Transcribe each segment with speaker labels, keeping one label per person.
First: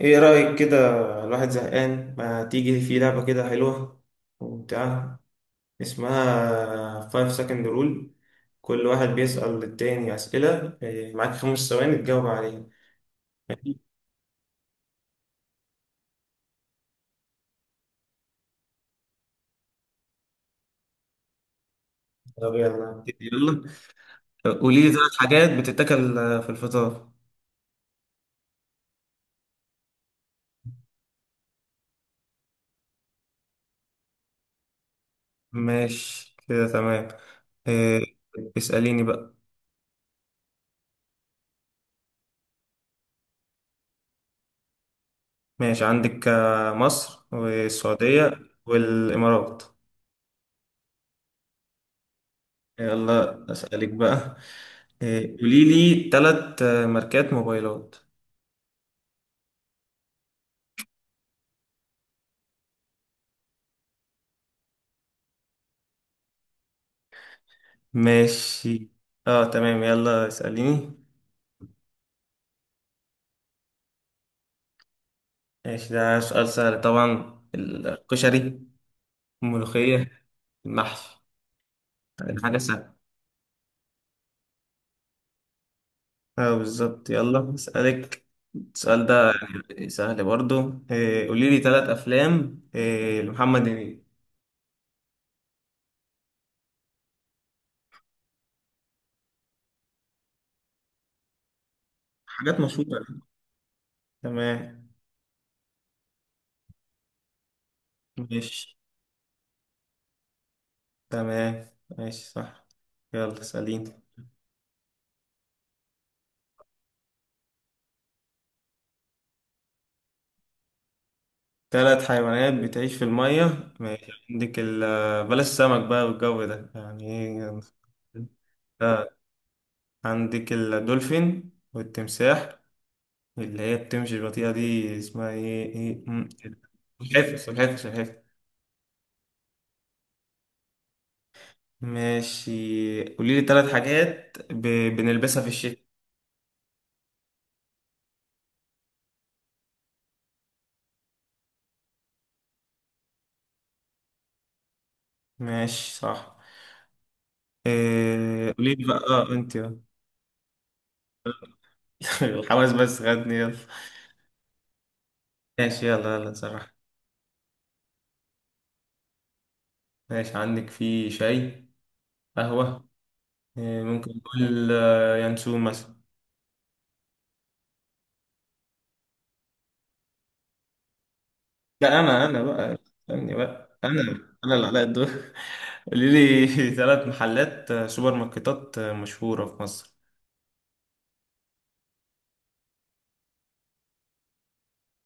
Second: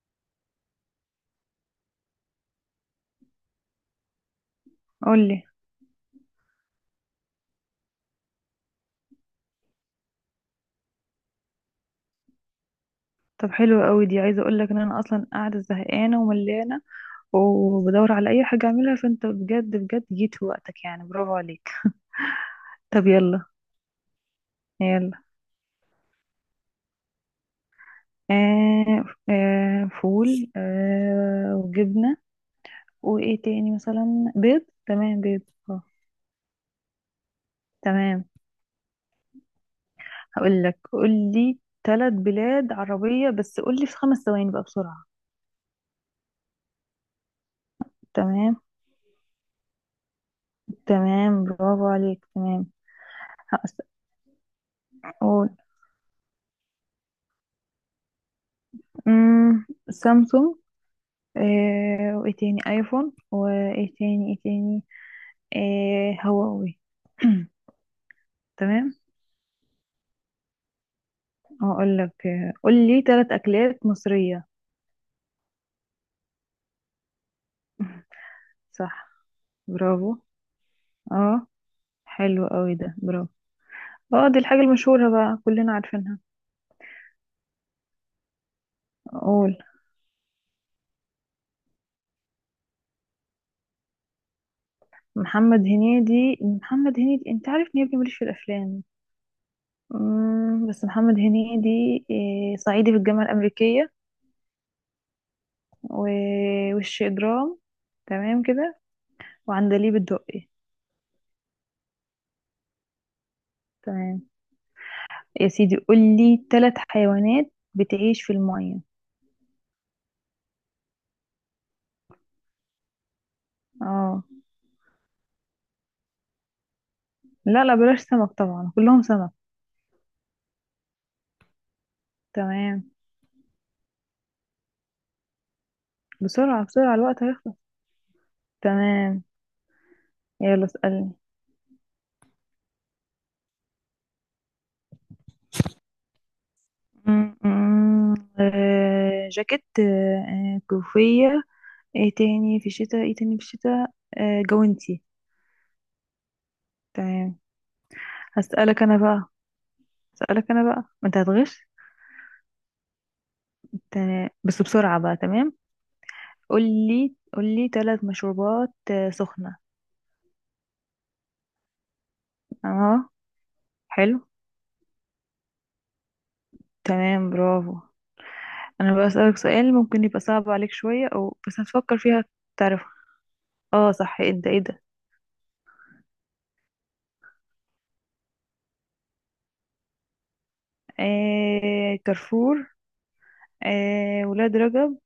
Speaker 1: ايه رأيك كده؟ الواحد زهقان، ما تيجي في لعبة كده حلوة وممتعة؟
Speaker 2: قولي.
Speaker 1: اسمها 5 second rule. كل واحد بيسأل التاني أسئلة، معاك 5 ثواني تجاوب عليها.
Speaker 2: طب حلو قوي دي، عايزه اقول لك ان انا اصلا قاعده زهقانه وملانه وبدور على اي حاجه اعملها، فانت بجد بجد جيت في وقتك، يعني برافو عليك.
Speaker 1: طب يلا
Speaker 2: طب
Speaker 1: نبتدي.
Speaker 2: يلا.
Speaker 1: يلا، قولي لي
Speaker 2: يلا.
Speaker 1: ثلاث حاجات بتتاكل في الفطار.
Speaker 2: آه آه فول، وجبنه، وايه تاني؟ مثلا بيض. تمام بيض. اه
Speaker 1: ماشي كده تمام. إيه،
Speaker 2: تمام.
Speaker 1: اسأليني بقى.
Speaker 2: هقول لك، قولي ثلاث بلاد عربيه، بس قولي في خمس ثواني بقى بسرعه.
Speaker 1: ماشي، عندك مصر والسعودية
Speaker 2: تمام.
Speaker 1: والإمارات.
Speaker 2: تمام برافو عليك. تمام.
Speaker 1: يلا أسألك بقى.
Speaker 2: هقول.
Speaker 1: قولي لي ثلاث ماركات موبايلات.
Speaker 2: سامسونج. آه وايه تاني؟ ايفون. وايه تاني؟ ايه تاني؟ آه هواوي.
Speaker 1: ماشي،
Speaker 2: تمام.
Speaker 1: اه تمام. يلا اسأليني.
Speaker 2: هقول لك قول لي ثلاث اكلات مصرية.
Speaker 1: ماشي، ده سؤال سهل، طبعا الكشري،
Speaker 2: صح. برافو.
Speaker 1: الملوخية، المحشي،
Speaker 2: اه
Speaker 1: يعني
Speaker 2: حلو
Speaker 1: حاجة
Speaker 2: قوي ده،
Speaker 1: سهلة.
Speaker 2: برافو. اه دي الحاجة المشهورة بقى، كلنا عارفينها.
Speaker 1: اه بالظبط، يلا اسألك السؤال ده.
Speaker 2: اقول.
Speaker 1: يعني سهل برضو. قولي لي ثلاث أفلام لمحمد هنيدي.
Speaker 2: محمد هنيدي، انت عارف ان يا ابني ماليش في الافلام. بس محمد هنيدي.
Speaker 1: حاجات
Speaker 2: صعيدي في
Speaker 1: مشهورة.
Speaker 2: الجامعة الأمريكية.
Speaker 1: تمام.
Speaker 2: وش إجرام. تمام
Speaker 1: ماشي.
Speaker 2: كده. وعندليب الدقي.
Speaker 1: تمام. ماشي صح. يلا اسأليني.
Speaker 2: تمام. يا سيدي قولي ثلاث حيوانات بتعيش في المية.
Speaker 1: ثلاث حيوانات بتعيش في المية. ماشي،
Speaker 2: اه
Speaker 1: عندك بلاش سمك بقى، والجو ده يعني ايه.
Speaker 2: لا لا بلاش سمك طبعا كلهم
Speaker 1: آه،
Speaker 2: سمك.
Speaker 1: عندك الدولفين والتمساح.
Speaker 2: تمام.
Speaker 1: اللي هي بتمشي البطيئة دي، اسمها ايه؟
Speaker 2: بسرعة بسرعة، الوقت
Speaker 1: سلحفاة
Speaker 2: هيخلص.
Speaker 1: سلحفاة سلحفاة.
Speaker 2: تمام. يلا اسألني.
Speaker 1: ماشي، قولي لي ثلاث حاجات بنلبسها في الشتاء.
Speaker 2: م- م- جاكيت، كوفية. ايه تاني في الشتاء؟ ايه تاني في الشتاء؟ جوانتي.
Speaker 1: ماشي صح.
Speaker 2: تمام.
Speaker 1: قولي
Speaker 2: هسألك
Speaker 1: لي
Speaker 2: انا
Speaker 1: بقى،
Speaker 2: بقى.
Speaker 1: اه انت
Speaker 2: هسألك انا بقى، ما انت هتغش.
Speaker 1: الحواس بس، خدني يلا.
Speaker 2: تمام بس بسرعة بقى. تمام.
Speaker 1: ماشي يلا يلا صراحة.
Speaker 2: قولي. قولي ثلاث مشروبات سخنة.
Speaker 1: ماشي، عندك في شاي، قهوة،
Speaker 2: اه
Speaker 1: ممكن
Speaker 2: حلو.
Speaker 1: نقول ينسون مثلا.
Speaker 2: تمام برافو. انا بسألك سؤال ممكن يبقى صعب عليك شوية، او بس هتفكر
Speaker 1: لا
Speaker 2: فيها.
Speaker 1: انا بقى
Speaker 2: تعرفها؟
Speaker 1: استني بقى،
Speaker 2: اه
Speaker 1: انا
Speaker 2: صح. ايه ده؟
Speaker 1: انا
Speaker 2: ايه
Speaker 1: اللي عليا
Speaker 2: ده؟
Speaker 1: الدور. قولي لي ثلاث محلات، سوبر ماركتات، مشهورة في مصر.
Speaker 2: آه كارفور. آه ولاد رجب.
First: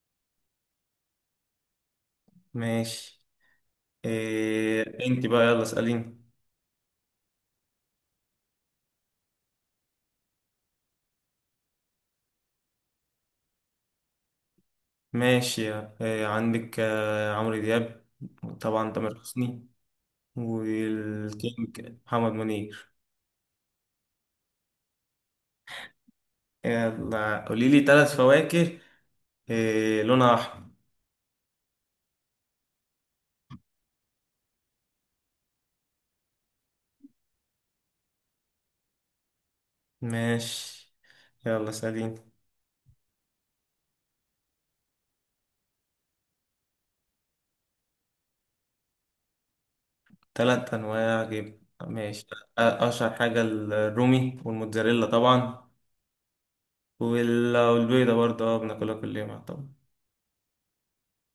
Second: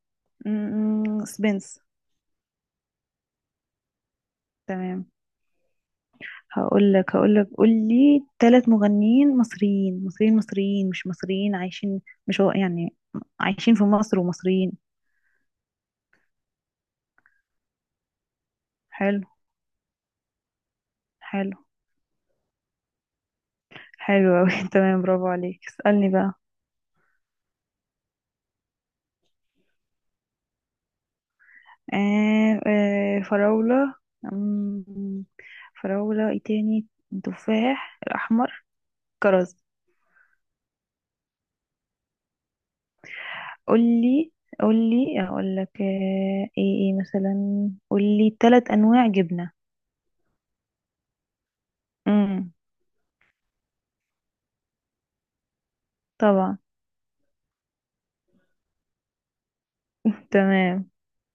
Speaker 2: سبنس.
Speaker 1: ماشي. إيه
Speaker 2: تمام.
Speaker 1: انت بقى، يلا اسأليني.
Speaker 2: هقول لك قول لي ثلاث مغنيين مصريين مصريين مصريين، مش مصريين عايشين، مش هو يعني، عايشين في مصر ومصريين.
Speaker 1: ماشي، إيه عندك، عمرو دياب، طبعا تامر
Speaker 2: حلو.
Speaker 1: حسني،
Speaker 2: حلو.
Speaker 1: والكينج محمد منير.
Speaker 2: حلو أوي. تمام برافو عليك. اسألني بقى.
Speaker 1: يلا، قولي لي ثلاث فواكه إيه لونها احمر.
Speaker 2: آه آه فراولة. مم، فراولة. ايه تاني؟ تفاح الأحمر. كرز.
Speaker 1: ماشي. يلا اسأليني.
Speaker 2: قولي. قولي. اقول لك، آه ايه ايه مثلا، قولي ثلاث انواع جبنة.
Speaker 1: تلات أنواع جبن، ماشي.
Speaker 2: امم
Speaker 1: أشهر حاجة الرومي والموتزاريلا طبعا،
Speaker 2: طبعا.
Speaker 1: والبيضة برضه، اه بناكلها كل يوم طبعا.
Speaker 2: تمام.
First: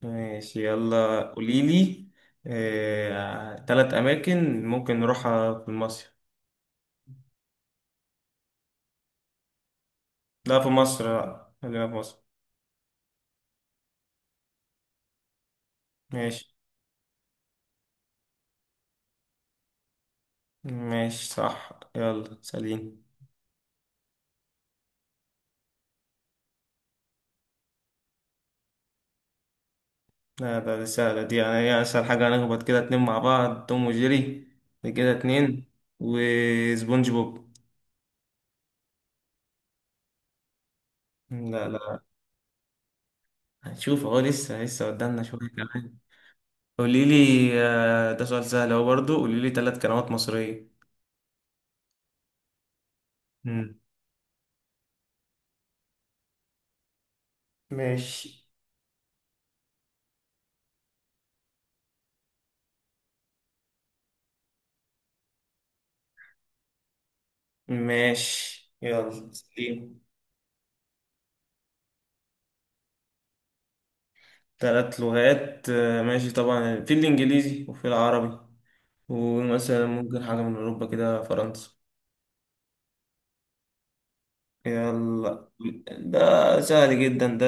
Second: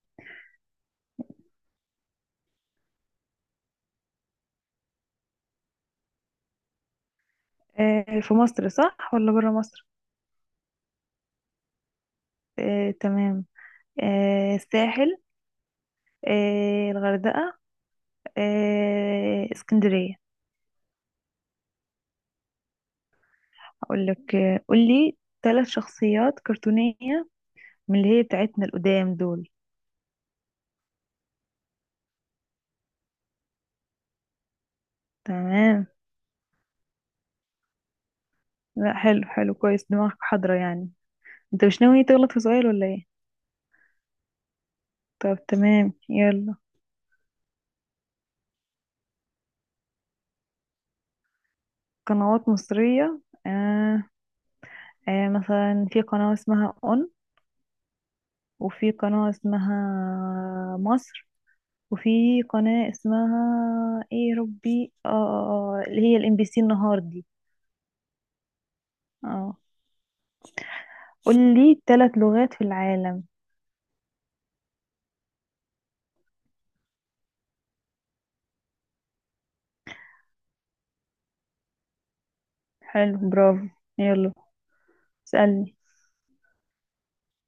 Speaker 1: ماشي. يلا قوليلي، تلات أماكن ممكن نروحها في مصر.
Speaker 2: آه في مصر صح ولا برا مصر؟
Speaker 1: لا في مصر، لا خلينا في مصر.
Speaker 2: آه تمام. آه الساحل.
Speaker 1: ماشي.
Speaker 2: آه الغردقة. آه اسكندرية.
Speaker 1: ماشي صح. يلا سليم.
Speaker 2: اقول لك، قولي ثلاث شخصيات كرتونية، من اللي هي بتاعتنا القدام دول.
Speaker 1: لا، ده دي سهلة دي، يعني هي أسهل حاجة، هنخبط كده اتنين مع بعض، توم وجيري، دي كده اتنين.
Speaker 2: تمام.
Speaker 1: وسبونج بوب.
Speaker 2: لا حلو. حلو كويس، دماغك حاضرة يعني. انت
Speaker 1: لا
Speaker 2: مش
Speaker 1: لا.
Speaker 2: ناوي تغلط في سؤال ولا ايه؟
Speaker 1: هنشوف اهو، لسه لسه قدامنا
Speaker 2: طب
Speaker 1: شوية
Speaker 2: تمام
Speaker 1: كمان.
Speaker 2: يلا.
Speaker 1: قولي لي، ده سؤال سهل اهو برضه، قولي لي ثلاث كلمات مصرية.
Speaker 2: قنوات مصرية.
Speaker 1: مم.
Speaker 2: آه. آه مثلا في قناة اسمها اون،
Speaker 1: ماشي.
Speaker 2: وفي قناة اسمها مصر، وفي قناة اسمها، ايه يا ربي؟ اه اللي هي الام بي سي، النهار دي.
Speaker 1: ماشي يلا
Speaker 2: اه
Speaker 1: سليم.
Speaker 2: قول لي ثلاث لغات في العالم.
Speaker 1: ثلاث لغات، ماشي، طبعا في الإنجليزي وفي العربي، ومثلا ممكن حاجة من أوروبا كده، فرنسا.
Speaker 2: حلو برافو. يلا
Speaker 1: يلا،
Speaker 2: اسألني.
Speaker 1: ده سهل جدا ده.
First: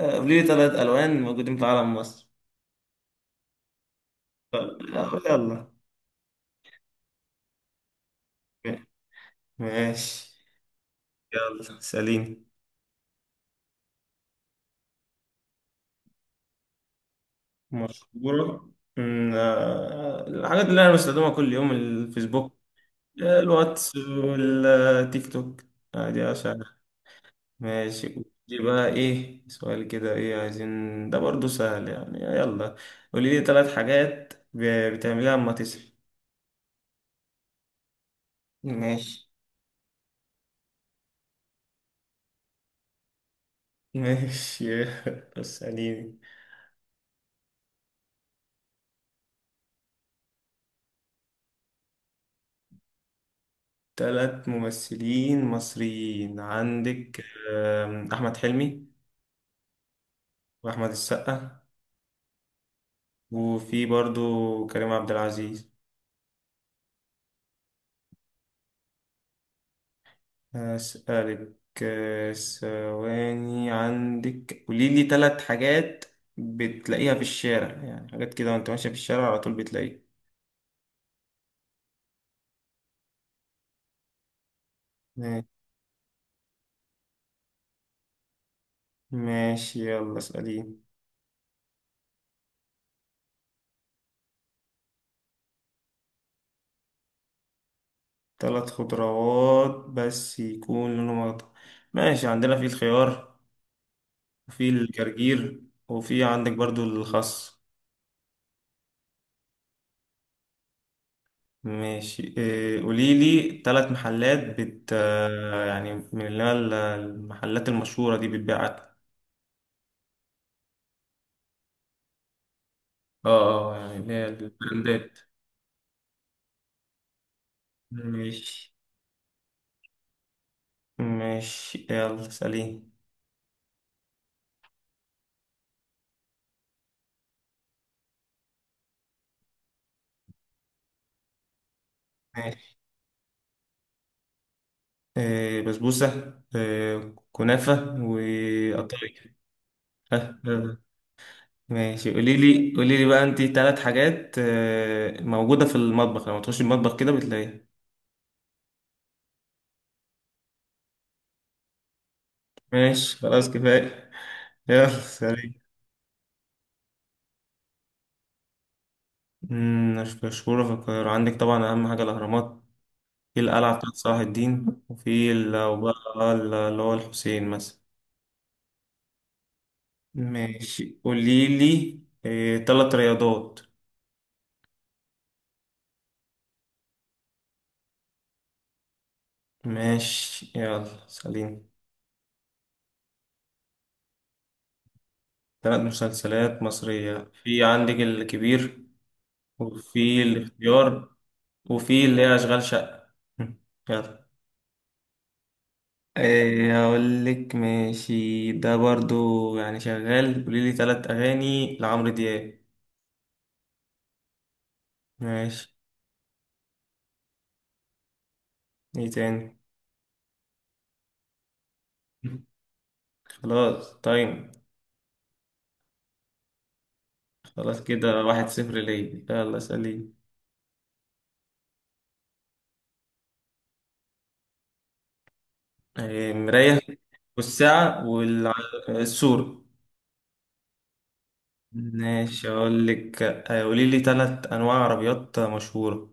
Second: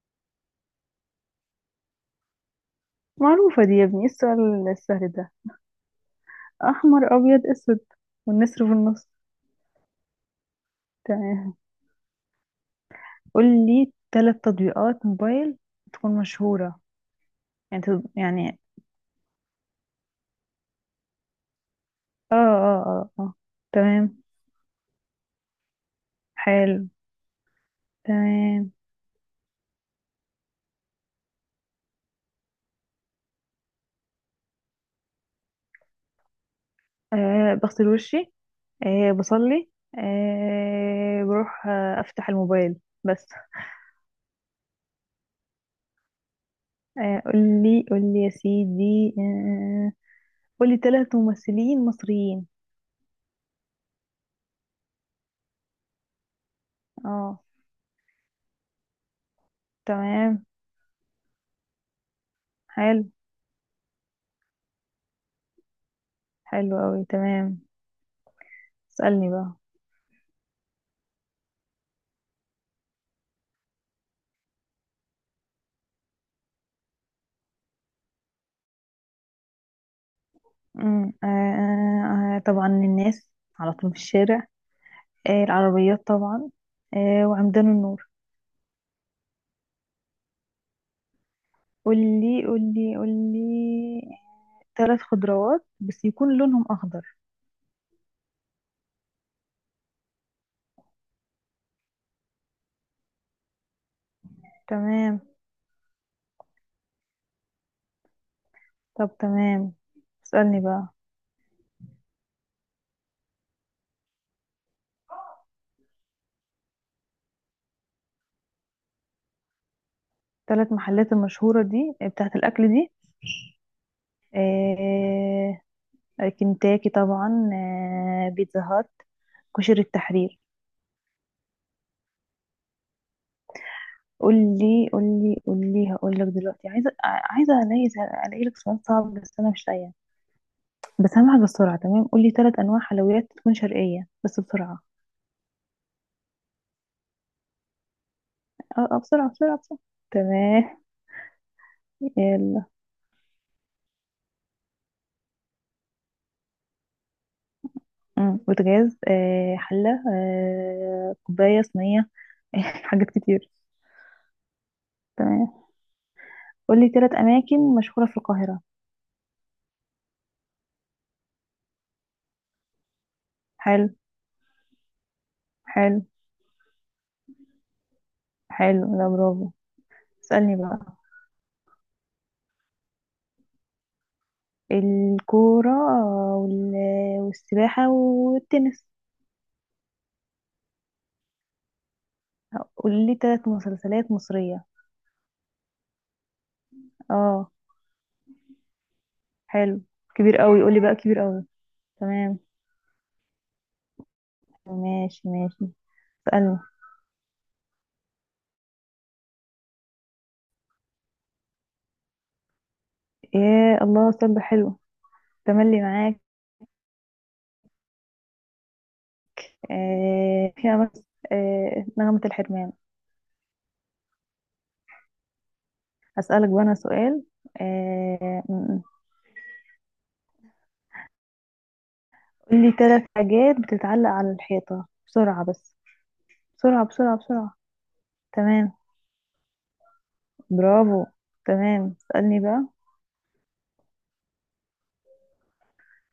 Speaker 1: قولي لي ثلاث ألوان موجودين في علم مصر.
Speaker 2: معروفة دي يا ابني، ايه السؤال
Speaker 1: آه،
Speaker 2: السهل ده؟
Speaker 1: يلا.
Speaker 2: احمر ابيض اسود، والنسر في النص.
Speaker 1: ماشي.
Speaker 2: تمام.
Speaker 1: يلا سليم.
Speaker 2: قول لي ثلاث تطبيقات موبايل تكون مشهورة، يعني يعني.
Speaker 1: مشهورة. الحاجات اللي أنا بستخدمها كل يوم،
Speaker 2: اه
Speaker 1: الفيسبوك،
Speaker 2: اه اه اه.
Speaker 1: الواتس
Speaker 2: تمام.
Speaker 1: والتيك توك. عادي يا سهل.
Speaker 2: حلو.
Speaker 1: ماشي. دي
Speaker 2: تمام.
Speaker 1: بقى إيه سؤال كده، إيه عايزين، ده برضو سهل يعني. يلا، قولي لي ثلاث حاجات بتعمليها أما تصحي.
Speaker 2: آه بغسل وشي. آه
Speaker 1: ماشي.
Speaker 2: بصلي. آه بروح، افتح الموبايل. بس.
Speaker 1: ماشي. اسأليني.
Speaker 2: قول لي، قول لي يا سيدي، قول لي ثلاث ممثلين مصريين.
Speaker 1: ثلاث ممثلين مصريين، عندك
Speaker 2: اه.
Speaker 1: أحمد حلمي،
Speaker 2: تمام.
Speaker 1: وأحمد السقا،
Speaker 2: حلو.
Speaker 1: وفي برضو كريم عبد العزيز.
Speaker 2: حلو قوي. تمام. اسألني بقى.
Speaker 1: هسألك، ثواني، عندك، قولي لي ثلاث حاجات بتلاقيها في الشارع، يعني حاجات كده وانت ماشية في الشارع على طول بتلاقيها.
Speaker 2: آه طبعا الناس، على طول في الشارع. آه
Speaker 1: ما-
Speaker 2: العربيات طبعا. آه وعمدان النور.
Speaker 1: ماشي. يلا اسأليني.
Speaker 2: قولي. قولي. قولي ثلاث خضروات بس يكون لونهم أخضر.
Speaker 1: ثلاث خضروات بس يكون لونهم أخضر. ماشي، عندنا في الخيار، وفي
Speaker 2: تمام.
Speaker 1: الجرجير، وفي عندك برضو الخس.
Speaker 2: طب تمام. اسألني بقى.
Speaker 1: ماشي. قولي لي ثلاث محلات بت يعني، من اللي هي المحلات المشهورة دي بتبيع أكل.
Speaker 2: ثلاث محلات المشهورة دي، بتاعت الأكل دي.
Speaker 1: اه اه، يعني اللي هي البراندات.
Speaker 2: آه. كنتاكي طبعا. آه بيتزا
Speaker 1: ماشي.
Speaker 2: هات. كشري التحرير.
Speaker 1: ماشي يلا سليم.
Speaker 2: قولي. قولي. قولي. هقولك دلوقتي عايزة، عايزة ألاقي. ألاقي لك سؤال صعب بس أنا مش لاقية، بس هعمل بسرعة. تمام قولي ثلاث
Speaker 1: ماشي،
Speaker 2: أنواع حلويات تكون شرقية بس بسرعة.
Speaker 1: آه بسبوسة، آه كنافة،
Speaker 2: اه اه
Speaker 1: وقطايف.
Speaker 2: بسرعة بسرعة بسرعة.
Speaker 1: آه. آه.
Speaker 2: تمام.
Speaker 1: ماشي، قولي
Speaker 2: يلا.
Speaker 1: لي قولي لي بقى انت ثلاث حاجات آه موجودة في المطبخ، لما تخش المطبخ كده بتلاقيها.
Speaker 2: بوتاجاز، آه حلة، آه كوباية صينية. حاجات
Speaker 1: ماشي،
Speaker 2: كتير.
Speaker 1: خلاص كفاية. يلا
Speaker 2: تمام.
Speaker 1: سليم.
Speaker 2: قولي تلات أماكن مشهورة في القاهرة.
Speaker 1: مش مشهورة في القاهرة، عندك طبعا أهم حاجة الأهرامات، في القلعة
Speaker 2: حلو.
Speaker 1: بتاعت صلاح الدين، وفي وبقى
Speaker 2: حلو.
Speaker 1: اللي هو الحسين مثلا.
Speaker 2: حلو لا برافو. اسألني بقى.
Speaker 1: ماشي، قولي لي إيه تلات رياضات.
Speaker 2: الكورة، وال... والسباحة والتنس.
Speaker 1: ماشي يلا سليم.
Speaker 2: قولي تلات مسلسلات مصرية.
Speaker 1: تلات مسلسلات مصرية،
Speaker 2: اه.
Speaker 1: في عندك الكبير،
Speaker 2: حلو.
Speaker 1: وفي
Speaker 2: كبير قوي قولي بقى،
Speaker 1: الاختيار،
Speaker 2: كبير قوي.
Speaker 1: وفي اللي هي
Speaker 2: تمام.
Speaker 1: أشغال شقة. مم. يلا.
Speaker 2: ماشي ماشي. اسألني.
Speaker 1: إيه أقول لك، ماشي ده برضو يعني شغال. قولي لي تلات أغاني لعمرو دياب.
Speaker 2: يا الله سبة، حلو.
Speaker 1: ماشي.
Speaker 2: تملي معاك.
Speaker 1: إيه تاني؟
Speaker 2: آه، فيها بس. آه، نغمة الحرمان.
Speaker 1: خلاص طيب.
Speaker 2: أسألك بقى أنا سؤال.
Speaker 1: خلاص كده
Speaker 2: آه،
Speaker 1: واحد
Speaker 2: م-
Speaker 1: صفر
Speaker 2: م.
Speaker 1: ليا، يلا سليم.
Speaker 2: قولي ثلاث حاجات بتتعلق على الحيطة بسرعة بس.
Speaker 1: مراية،
Speaker 2: بسرعة بسرعة بسرعة.
Speaker 1: والساعة،
Speaker 2: تمام.
Speaker 1: والسور.
Speaker 2: برافو. تمام. اسألني
Speaker 1: ماشي.
Speaker 2: بقى.
Speaker 1: أقول لك، قولي لي تلات أنواع عربيات مشهورة.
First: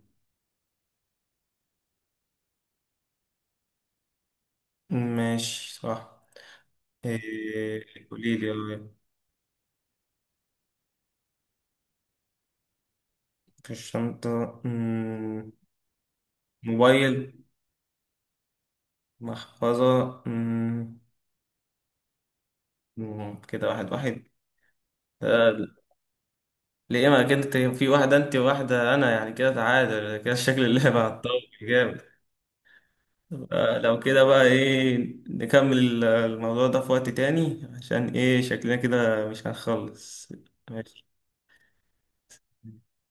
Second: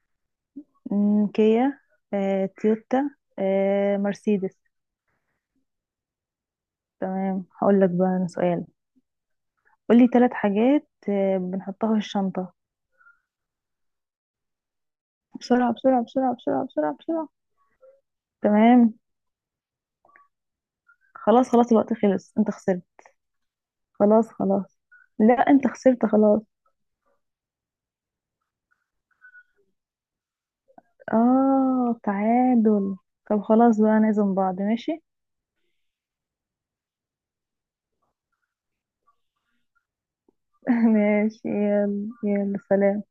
Speaker 2: كيا، تويوتا، مرسيدس.
Speaker 1: ماشي صح.
Speaker 2: تمام.
Speaker 1: آه،
Speaker 2: هقول لك بقى أنا
Speaker 1: قولي لي،
Speaker 2: سؤال. قولي ثلاث حاجات بنحطها في الشنطة.
Speaker 1: في الشنطة.
Speaker 2: بسرعة بسرعة بسرعة بسرعة بسرعة بسرعة.
Speaker 1: موبايل،
Speaker 2: تمام.
Speaker 1: محفظة.
Speaker 2: خلاص خلاص، الوقت خلص، انت خسرت.
Speaker 1: كده واحد واحد.
Speaker 2: خلاص خلاص. لا
Speaker 1: آه،
Speaker 2: انت خسرت خلاص.
Speaker 1: ليه؟ ما كده في واحدة أنت وواحدة أنا، يعني كده تعادل، كده شكل اللعبة هتطول
Speaker 2: اه
Speaker 1: جامد.
Speaker 2: تعادل. طب خلاص
Speaker 1: لو
Speaker 2: بقى،
Speaker 1: كده
Speaker 2: نعزم
Speaker 1: بقى
Speaker 2: بعض
Speaker 1: ايه،
Speaker 2: ماشي.
Speaker 1: نكمل الموضوع ده في وقت تاني، عشان ايه شكلنا كده مش هنخلص. ماشي.
Speaker 2: ماشي يلا يلا سلام.